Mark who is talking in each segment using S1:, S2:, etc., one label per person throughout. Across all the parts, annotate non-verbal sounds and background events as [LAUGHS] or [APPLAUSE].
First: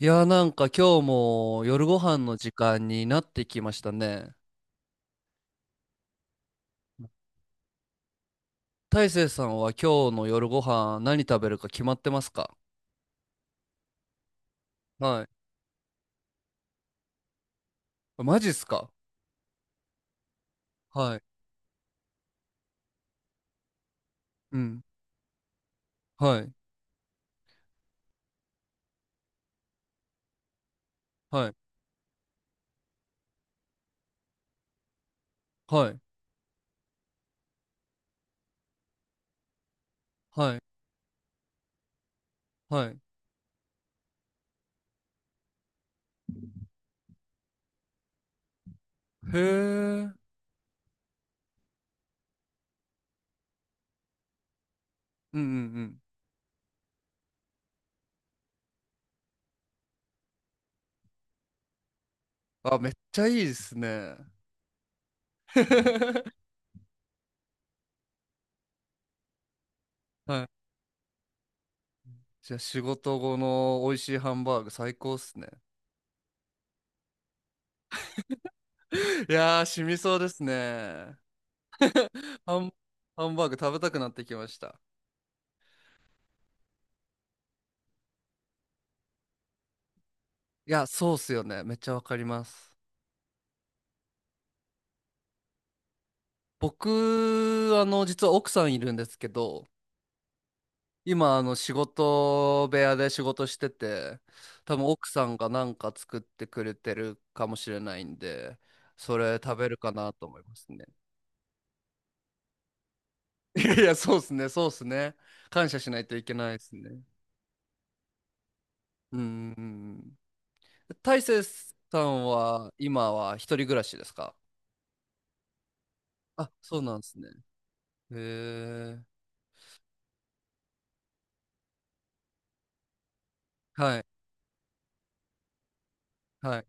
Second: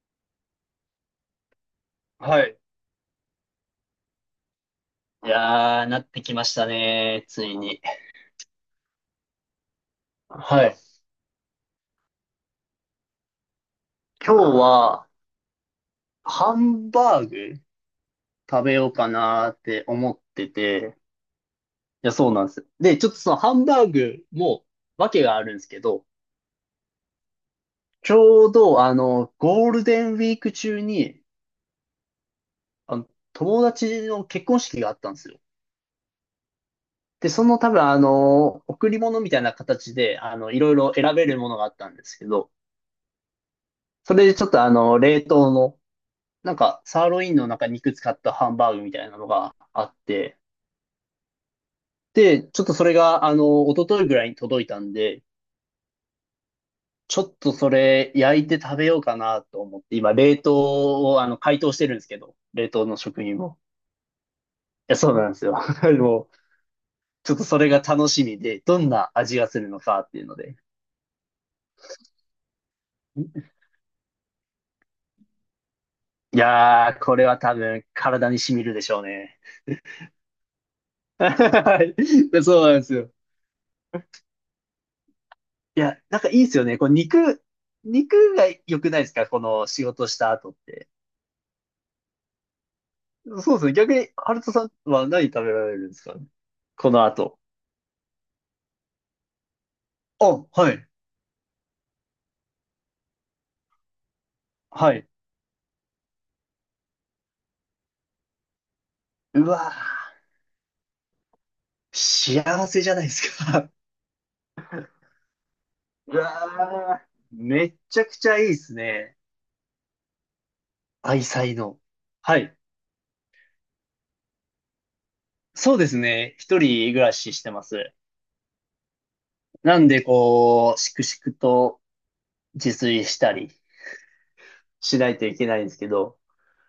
S1: いやー、なんか今日も夜ご飯の
S2: は
S1: 時
S2: い。
S1: 間になってきましたね。
S2: いやー、なってきましたね。ついに。
S1: 大成さんは今日の夜ご
S2: はい。
S1: 飯何食べるか決まってますか？
S2: 今日は、
S1: は
S2: ハンバーグ
S1: い。マジっ
S2: 食
S1: す
S2: べよ
S1: か？
S2: うかなーって思ってて、
S1: はい。
S2: いや、そうなんです。で、ちょっとそのハンバーグ
S1: う
S2: も、
S1: ん。
S2: わけがあるんですけど、
S1: はい。
S2: ちょうど、ゴールデンウィーク中に、
S1: はい。
S2: あの、友達の結婚式があったんですよ。
S1: はい。
S2: で、その多分、贈り物みたいな形で、
S1: は
S2: い
S1: い。
S2: ろいろ選べるものがあったんですけど、
S1: はい。
S2: それでちょっと冷凍のサーロインの中に肉使ったハンバーグみたいなの
S1: へえ。
S2: があっ
S1: うん
S2: て、で、ちょっとそれが、一昨日ぐらいに届いたんで、
S1: うんうん。
S2: ちょっとそれ焼いて食べようかなと思って、今、冷凍を、解凍してるんですけど、冷
S1: あ、
S2: 凍
S1: めっ
S2: の
S1: ち
S2: 食
S1: ゃい
S2: 品
S1: いで
S2: も。
S1: すね。
S2: いや、そうなんですよ。[LAUGHS] でもう、
S1: [LAUGHS]
S2: ちょっとそれが楽しみで、どんな味がするのかっていうの
S1: はい。
S2: で。
S1: じゃあ仕事後の美味しいハンバーグ最高っすね。
S2: いやー、これは多分、体に染みるでしょう
S1: [LAUGHS] い
S2: ね。
S1: やー、染みそうですね。
S2: [LAUGHS] はい。
S1: ハ
S2: そう
S1: ン、
S2: なんですよ。
S1: ハンバーグ食べたくなってきました。
S2: いや、なんかいいですよね。肉が良くないですかこの仕事した後っ
S1: いや、
S2: て。
S1: そうっすよね。めっちゃわかります。
S2: そうですね。逆に、ハルトさんは何食べられるんですかこの後。
S1: 僕、実は奥さんいるんですけど、
S2: あ、はい。
S1: 今、仕事部屋で仕事してて、多分
S2: はい。
S1: 奥さんがなんか作ってくれてるかもしれないんで、それ
S2: う
S1: 食べ
S2: わ
S1: るかなと思いますね。
S2: ー、幸せじゃないです
S1: [LAUGHS] い
S2: か。
S1: やいや、そうですね、そうですね。感謝しない
S2: [LAUGHS]
S1: と
S2: う
S1: いけないです
S2: わ
S1: ね。
S2: ー、めっちゃくちゃいいですね。
S1: うん。大
S2: 愛
S1: 成
S2: 妻の。
S1: さん
S2: はい。
S1: は、今は一人暮らしですか？
S2: そうですね。
S1: あ、
S2: 一
S1: そう
S2: 人
S1: なん
S2: 暮
S1: で
S2: ら
S1: すね。
S2: ししてます。
S1: へえ。
S2: なんで、こう、しくしくと自炊したり
S1: はい、
S2: しないといけないんですけど、
S1: はい。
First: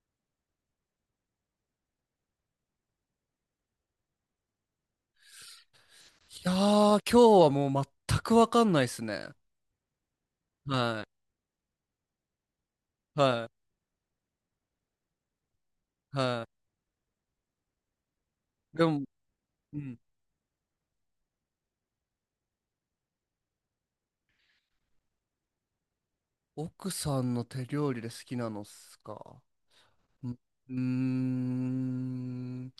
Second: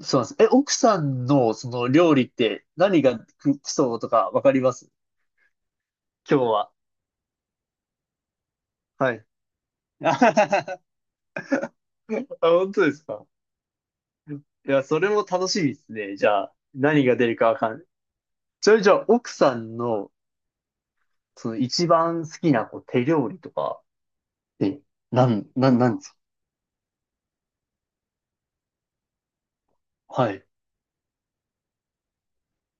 S2: そうなんです。え、奥さんのその料理って何が基礎とかわかります今
S1: い
S2: 日
S1: や
S2: は。
S1: ー、今日はもう全くわかんないです
S2: はい。
S1: ね。
S2: [LAUGHS] あ、
S1: は
S2: 本当です
S1: い。
S2: か。
S1: はい
S2: いや、それも楽しみですね。じゃ
S1: は
S2: あ、何が出るかわかんない。そ
S1: い。
S2: れ
S1: で
S2: じゃ
S1: も、
S2: あ、奥さん
S1: うん。
S2: の、その一番好きなこう手料理とかってなんですか
S1: 奥さんの手料理で好きなのっすか。う
S2: は
S1: ん、
S2: い。
S1: うーん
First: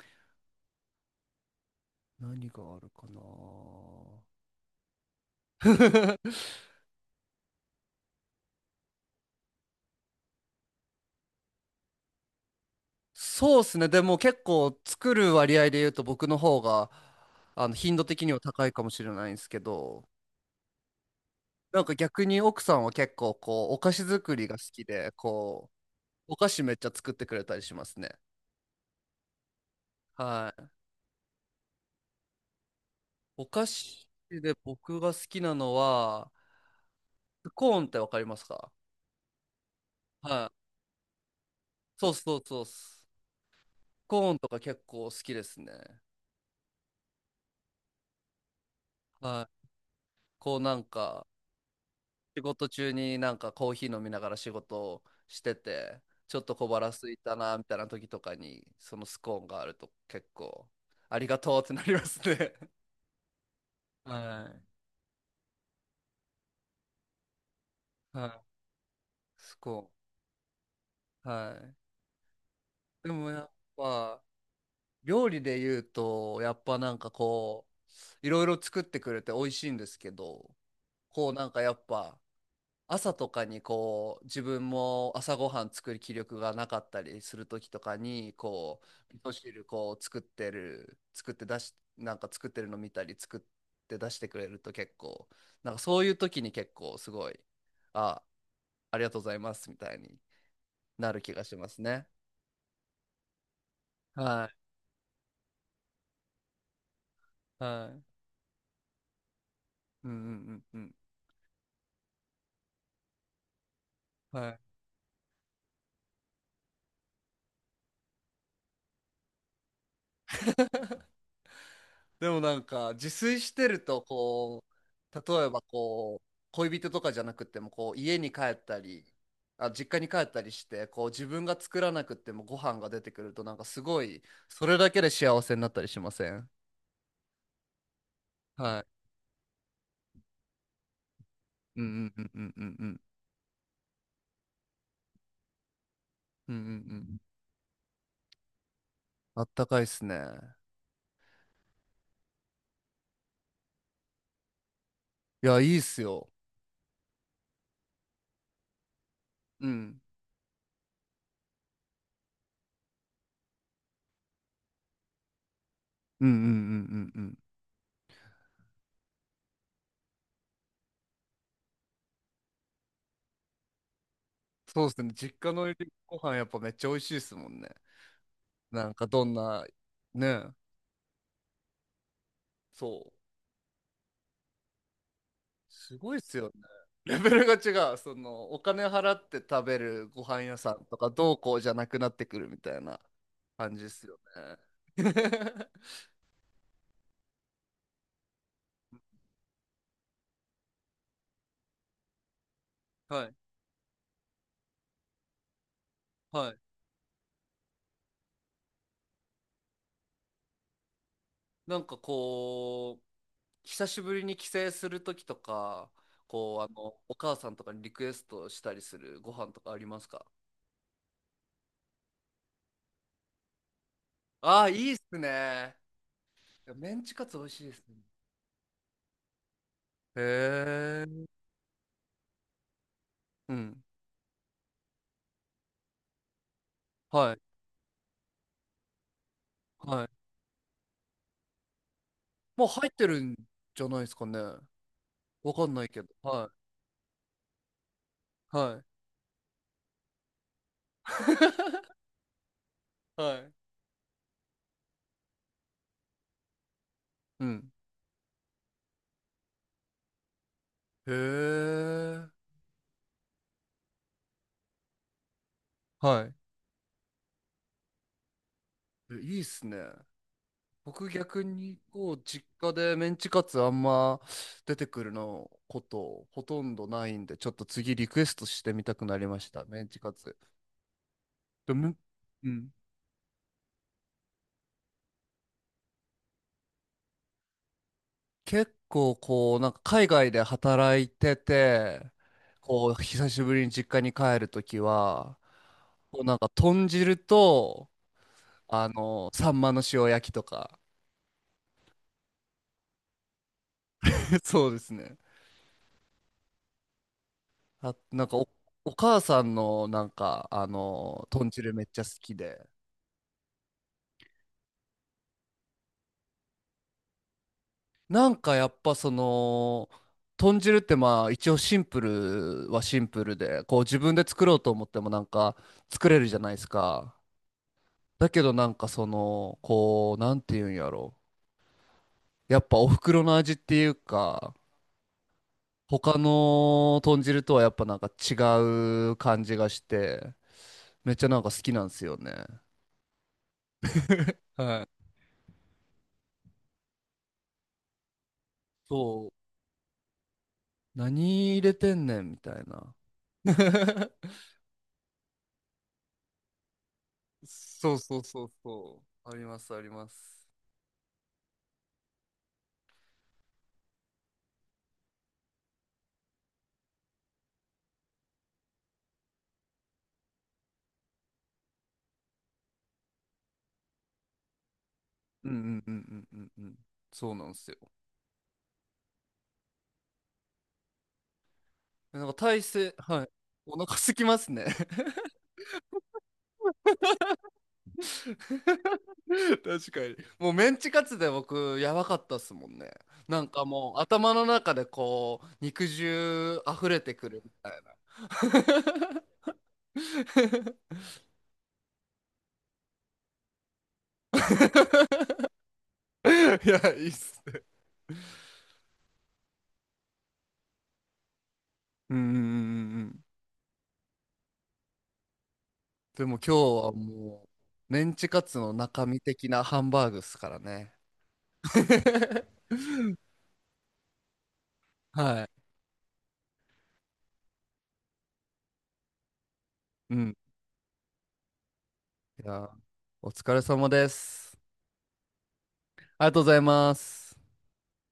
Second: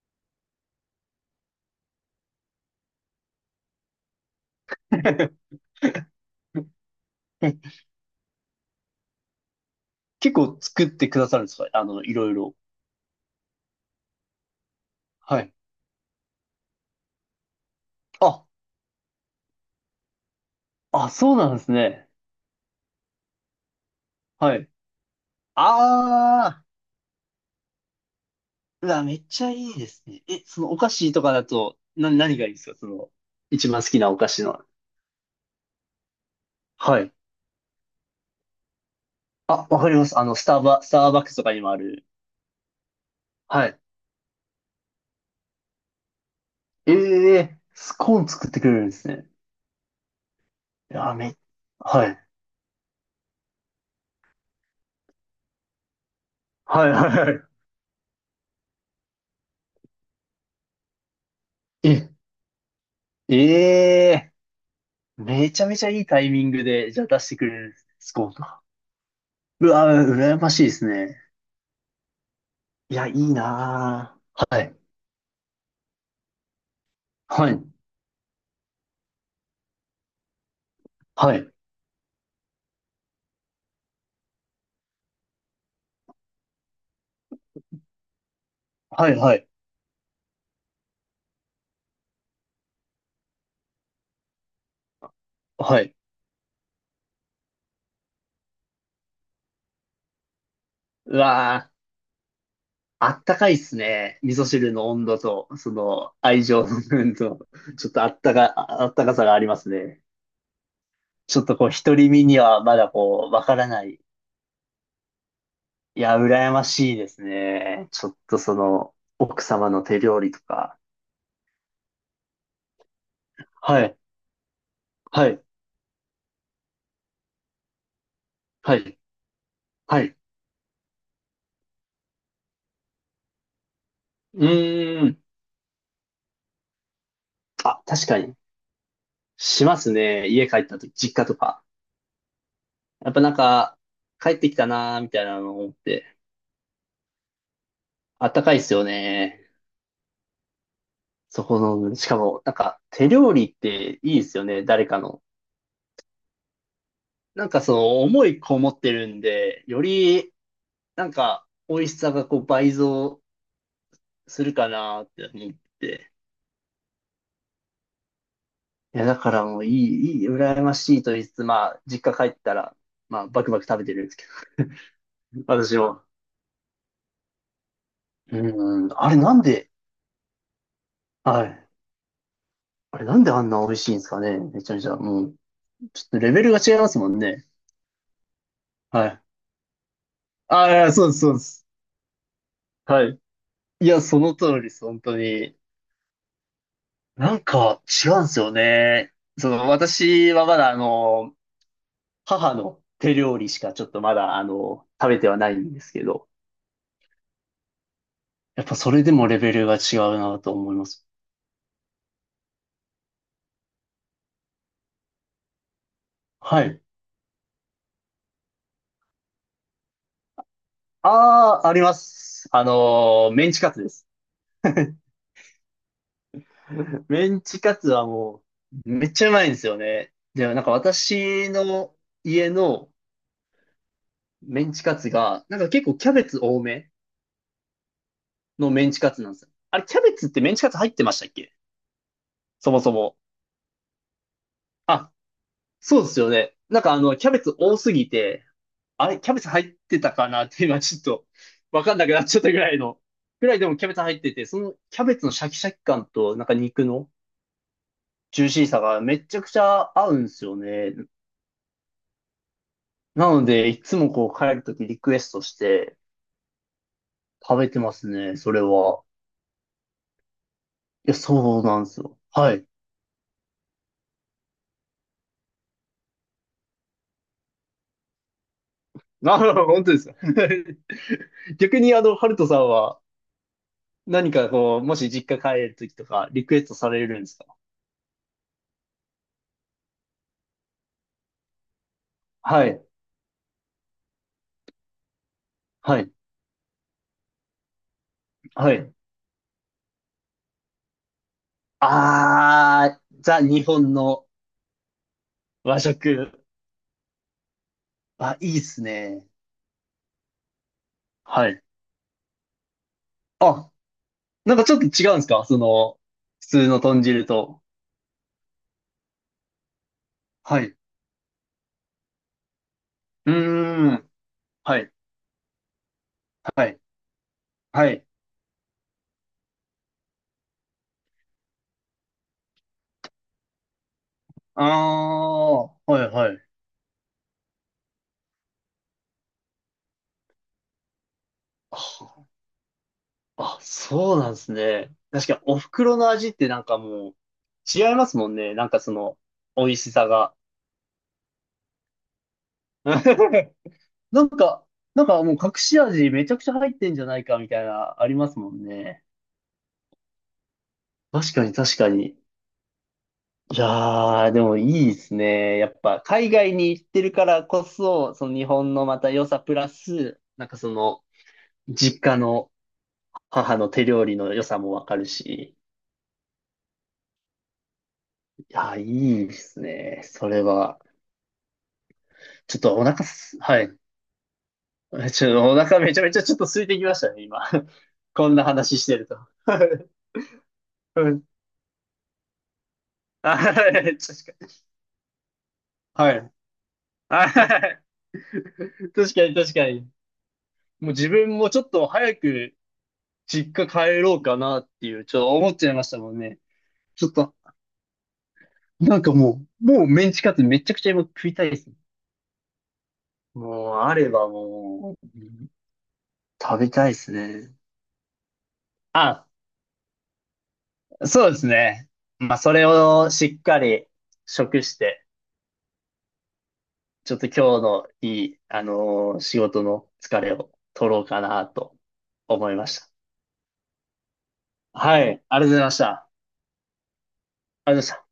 S1: 何があるかな。
S2: [LAUGHS]
S1: [LAUGHS]
S2: 結構作ってくださるんですかいろいろ。
S1: そうっすね。でも結構作る
S2: はい。
S1: 割合で言うと僕の方があの頻度的には
S2: あ、
S1: 高いかもしれないんですけど、
S2: あ、そうなんです
S1: なんか
S2: ね。
S1: 逆に奥さんは結構こうお菓子作り
S2: は
S1: が好
S2: い。
S1: きで、こうお
S2: あ
S1: 菓子
S2: あ、
S1: めっちゃ作ってくれたりしますね。
S2: うわ、めっちゃいいですね。え、
S1: は
S2: そ
S1: い。
S2: のお菓子とかだと、何がいいですかその、
S1: お菓
S2: 一番好き
S1: 子
S2: なお菓子
S1: で
S2: の。
S1: 僕が好きなのは、
S2: はい。
S1: スコーンってわかりますか？
S2: あ、わかります。あの、ス
S1: は
S2: ターバ、スターバックスとかにもあ
S1: い。
S2: る。
S1: そうそうそうっす。
S2: はい。
S1: コーンとか結構好きですね。
S2: ええスコーン作ってくれるんですね。
S1: はい。こうなん
S2: いや、
S1: か、
S2: め、はい。
S1: 仕事中になんかコーヒー飲みながら仕事をしてて、ちょっと小
S2: は
S1: 腹
S2: い
S1: 空い
S2: はい
S1: た
S2: は
S1: な、みたいな時とかに、そのスコーンがあると結構、ありがとうってな
S2: い。
S1: りま
S2: え、
S1: すね。[LAUGHS]
S2: ええ
S1: は
S2: めちゃめちゃいいタイミングで、じゃあ出してくれるんですねス
S1: い。
S2: コ
S1: は
S2: ーンと
S1: い。
S2: か。
S1: ス
S2: うわ、
S1: コ
S2: 羨ましいですね。
S1: ーン。は
S2: いや、
S1: い。で
S2: い
S1: も
S2: い
S1: やっ
S2: な
S1: ぱ、
S2: ぁ。はい。
S1: 料理で言うと、やっぱなんか
S2: はい。
S1: こう、いろいろ作ってくれて美味しいんですけど、こう
S2: は
S1: な
S2: い。
S1: んかやっぱ、朝とかにこう自分も朝ごはん作る気力がなかったりする時とかにこ
S2: は
S1: う
S2: い
S1: 味噌
S2: はい。
S1: 汁こう作ってる作って出しなんか作ってるの見たり作って出してくれると結構なんか
S2: はい。
S1: そういう時に結構すごいあありがとうございますみたいにな
S2: う
S1: る気がしま
S2: わぁ。
S1: すね。
S2: あったかいっすね。味噌
S1: は
S2: 汁の温度と、その愛情の部分と、
S1: い
S2: ちょ
S1: は
S2: っとあ
S1: い。
S2: ったか、ああったかさがありますね。
S1: うんうんうんうん。
S2: ちょっとこう、独り身にはまだこう、わからない。
S1: はい。
S2: いや、羨ましいですね。ちょっとその、奥様の手料理とか。
S1: でもなんか自炊してる
S2: はい、
S1: とこ
S2: は
S1: う
S2: い、
S1: 例えばこう恋人とかじゃなくてもこう家に帰っ
S2: は
S1: た
S2: い、
S1: り、あ実家
S2: は
S1: に
S2: い。
S1: 帰ったりしてこう自分が作らなくてもご飯が出てくるとなんかすごい
S2: う
S1: それだけ
S2: ー
S1: で
S2: ん。
S1: 幸せになったりしません？
S2: あ、確かに。
S1: は
S2: しますね。家帰った時、実家とか。
S1: い。うんうんうんうんうん
S2: やっぱなんか、帰ってきたなーみたいなのを思って。
S1: うんうんうんうん。
S2: あったかいっすよ
S1: あ
S2: ね。
S1: ったかいっすね。
S2: そこの、しかも、なんか、手料理っていいですよね、誰かの。
S1: いや、いいっすよ。
S2: なんかその、思いこもってるんで、
S1: う
S2: よ
S1: ん
S2: り、なんか、美味しさがこう倍増するかなって思って。
S1: うんうんうんうんうん。
S2: いや、だからもういい、いい、羨ましいと言いつつ、まあ、実家帰ったら、まあ、バクバク食べてるんですけ
S1: そうっすね、実
S2: ど、[LAUGHS]
S1: 家の
S2: 私も。
S1: ご飯やっぱめっちゃ美味しいっすもんね。
S2: う
S1: な
S2: ん、
S1: んか
S2: あれ
S1: どん
S2: なん
S1: な、
S2: で、
S1: ね。
S2: はい。あれ
S1: そ
S2: なんであんな美味しいんですかね、めちゃめちゃ。もう、
S1: う、す
S2: ち
S1: ご
S2: ょ
S1: い
S2: っと
S1: っ
S2: レ
S1: す
S2: ベル
S1: よ。
S2: が違いますも
S1: レ
S2: ん
S1: ベル
S2: ね。
S1: が違う。その、お金
S2: は
S1: 払
S2: い。
S1: って食べるご飯屋さ
S2: あ
S1: ん
S2: あ、
S1: と
S2: そう
S1: か、
S2: です、そう
S1: どう
S2: で
S1: こう
S2: す。
S1: じゃなくなってくるみたいな
S2: はい。
S1: 感じ
S2: い
S1: で
S2: や、
S1: す
S2: そ
S1: よ
S2: の通りです、
S1: ね。
S2: 本当に。
S1: [LAUGHS]
S2: なんか違うんですよね。その、私はまだあの、母の手
S1: はい、
S2: 料理しかちょっとまだあの、食べてはないんですけど、
S1: はい。
S2: やっぱそれでもレベルが違うなと思います。
S1: なんかこう、久しぶりに帰省するときとか、こう、
S2: は
S1: あ
S2: い。
S1: の、お母さんとかにリクエストしたりするご飯とかありますか？
S2: ああ、あります。あのー、メンチカツです。
S1: ああー、いいっすね。いやメンチカ
S2: メ
S1: ツ
S2: ン
S1: 美味し
S2: チ
S1: いで
S2: カ
S1: す
S2: ツ
S1: ね。
S2: はもう、めっちゃうまいんですよね。で、なんか
S1: へえ。
S2: 私の家の
S1: うん。
S2: メンチカツが、なんか結構キャベツ多め
S1: はい、
S2: のメンチカツなんですよ。あれ、キャ
S1: はい。
S2: ベツってメンチカツ入ってましたっけ
S1: もう
S2: そも
S1: 入っ
S2: そ
S1: て
S2: も。
S1: るんじゃないですかね。
S2: あ、
S1: わかんない
S2: そ
S1: け
S2: う
S1: ど。
S2: ですよ
S1: は
S2: ね。なんかあの、キャベツ多すぎて、
S1: い、はい。
S2: あれ、キャベツ入ってたかなって今ちょっとわ
S1: [LAUGHS]
S2: かんなくなっちゃったぐらいの、
S1: は
S2: ぐ
S1: い。
S2: らいでもキャベツ入ってて、そのキャベツのシャキシャキ感となんか肉の
S1: うん。
S2: ジューシーさがめちゃくちゃ合うんですよね。
S1: へえ。
S2: なので、いつもこう帰るときリクエストして
S1: はい。
S2: 食べてますね、それは。
S1: え、いいっすね。僕
S2: いや、
S1: 逆
S2: そう
S1: に
S2: なんです
S1: こ
S2: よ。
S1: う実
S2: はい。
S1: 家でメンチカツあんま出てくるのことほとんどないんでちょっと次リクエストしてみたくなりま
S2: あ、
S1: したメ
S2: 本
S1: ン
S2: 当
S1: チ
S2: です
S1: カ
S2: か。
S1: ツ。
S2: [LAUGHS]
S1: で
S2: 逆
S1: も、
S2: にあの、ハルト
S1: う
S2: さん
S1: ん、
S2: は何かこう、もし実家帰るときとかリクエストされるんですか
S1: 結構こうなんか海外で働いてて
S2: はい、
S1: こう久しぶりに実家に帰るときは
S2: はい、
S1: こうなんか豚汁と、
S2: は
S1: あ
S2: い。
S1: のサンマの塩焼きとか。
S2: あー、ザ・日本の
S1: [LAUGHS] そうですね。
S2: 和食。
S1: あ、
S2: あ、いいっす
S1: お母
S2: ね。
S1: さんのなんかあの
S2: は
S1: 豚
S2: い。
S1: 汁めっちゃ好きで、
S2: あ、なんかちょっと違うんですかその、普通の豚汁と。
S1: なんかやっぱその豚
S2: はい。
S1: 汁ってまあ一応シンプルはシンプ
S2: う
S1: ルでこう
S2: ー
S1: 自
S2: ん。
S1: 分で作ろうと
S2: は
S1: 思っ
S2: い、
S1: てもなんか作れるじゃないで
S2: は
S1: す
S2: い、
S1: か。
S2: はい。
S1: だけどなんかそのこうなんていうんやろ、やっぱお袋の味っていうか
S2: あー、はい、
S1: 他
S2: はい。
S1: の豚汁とはやっぱなんか違う感じがしてめっちゃなんか好きなんですよね。
S2: あ、そうなんで
S1: [LAUGHS]
S2: す
S1: は
S2: ね。
S1: い。
S2: 確かにお袋の味ってなんかもう違いますもんね。なんかその
S1: そう、
S2: 美味しさが。
S1: 何入れてんねんみたいな。
S2: [LAUGHS] なん
S1: [LAUGHS]
S2: か、なんかもう隠し味めちゃくちゃ入ってんじゃないかみたい
S1: そう
S2: な、あり
S1: そう
S2: ます
S1: そう
S2: もん
S1: そ
S2: ね。
S1: う。ありますあります。
S2: 確かに確かに。いやー、でもいいですね。やっぱ海外に行ってるからこそ、その日本のまた良さプラス、なんかその実家の母の手料理の良さもわかる
S1: うんう
S2: し。
S1: んうんうんうんうん。そうなんですよ。
S2: いやー、いいですね。それは。
S1: なんか
S2: ちょっ
S1: 体
S2: とお
S1: 勢、
S2: 腹
S1: はい。
S2: す、はい。
S1: お腹すきますね。
S2: ちょっとお腹めちゃめちゃちょっと空いてきましたね、今。[LAUGHS] こんな話してると。
S1: [LAUGHS] 確か
S2: [LAUGHS]
S1: に。もうメンチ
S2: う
S1: カツ
S2: ん
S1: で僕やばかったっすもんね。
S2: あ
S1: なんか
S2: は
S1: も
S2: い
S1: う
S2: 確
S1: 頭の
S2: かに。
S1: 中でこう肉
S2: はい。
S1: 汁溢れてく
S2: あ [LAUGHS]
S1: るみたい
S2: 確か
S1: な。
S2: に
S1: [LAUGHS]
S2: 確かに。もう自分もちょっと早く実家帰ろうかなっていう、ちょっと思っちゃいましたもん
S1: い
S2: ね。
S1: や、い
S2: ち
S1: い
S2: ょっ
S1: っ
S2: と、
S1: すね。
S2: もうメンチカツめちゃくちゃ今食いたいですね。
S1: うんうんうんうんうん。
S2: もう、あればもう、うん
S1: でも今日
S2: 食べたい
S1: は
S2: です
S1: も
S2: ね。
S1: う、メンチカツの中身
S2: あ、
S1: 的なハンバーグっすからね。
S2: そうですね。まあ、
S1: [LAUGHS]
S2: それをしっかり食して、
S1: はい。
S2: ちょっと今日のいい、あのー仕事の
S1: う
S2: 疲れ
S1: ん。
S2: を取ろうかなと
S1: い
S2: 思いま
S1: や、
S2: した。
S1: お疲れ様です。
S2: はい、ありがとうございました。あ
S1: ありがとうございます。
S2: りがとうございました。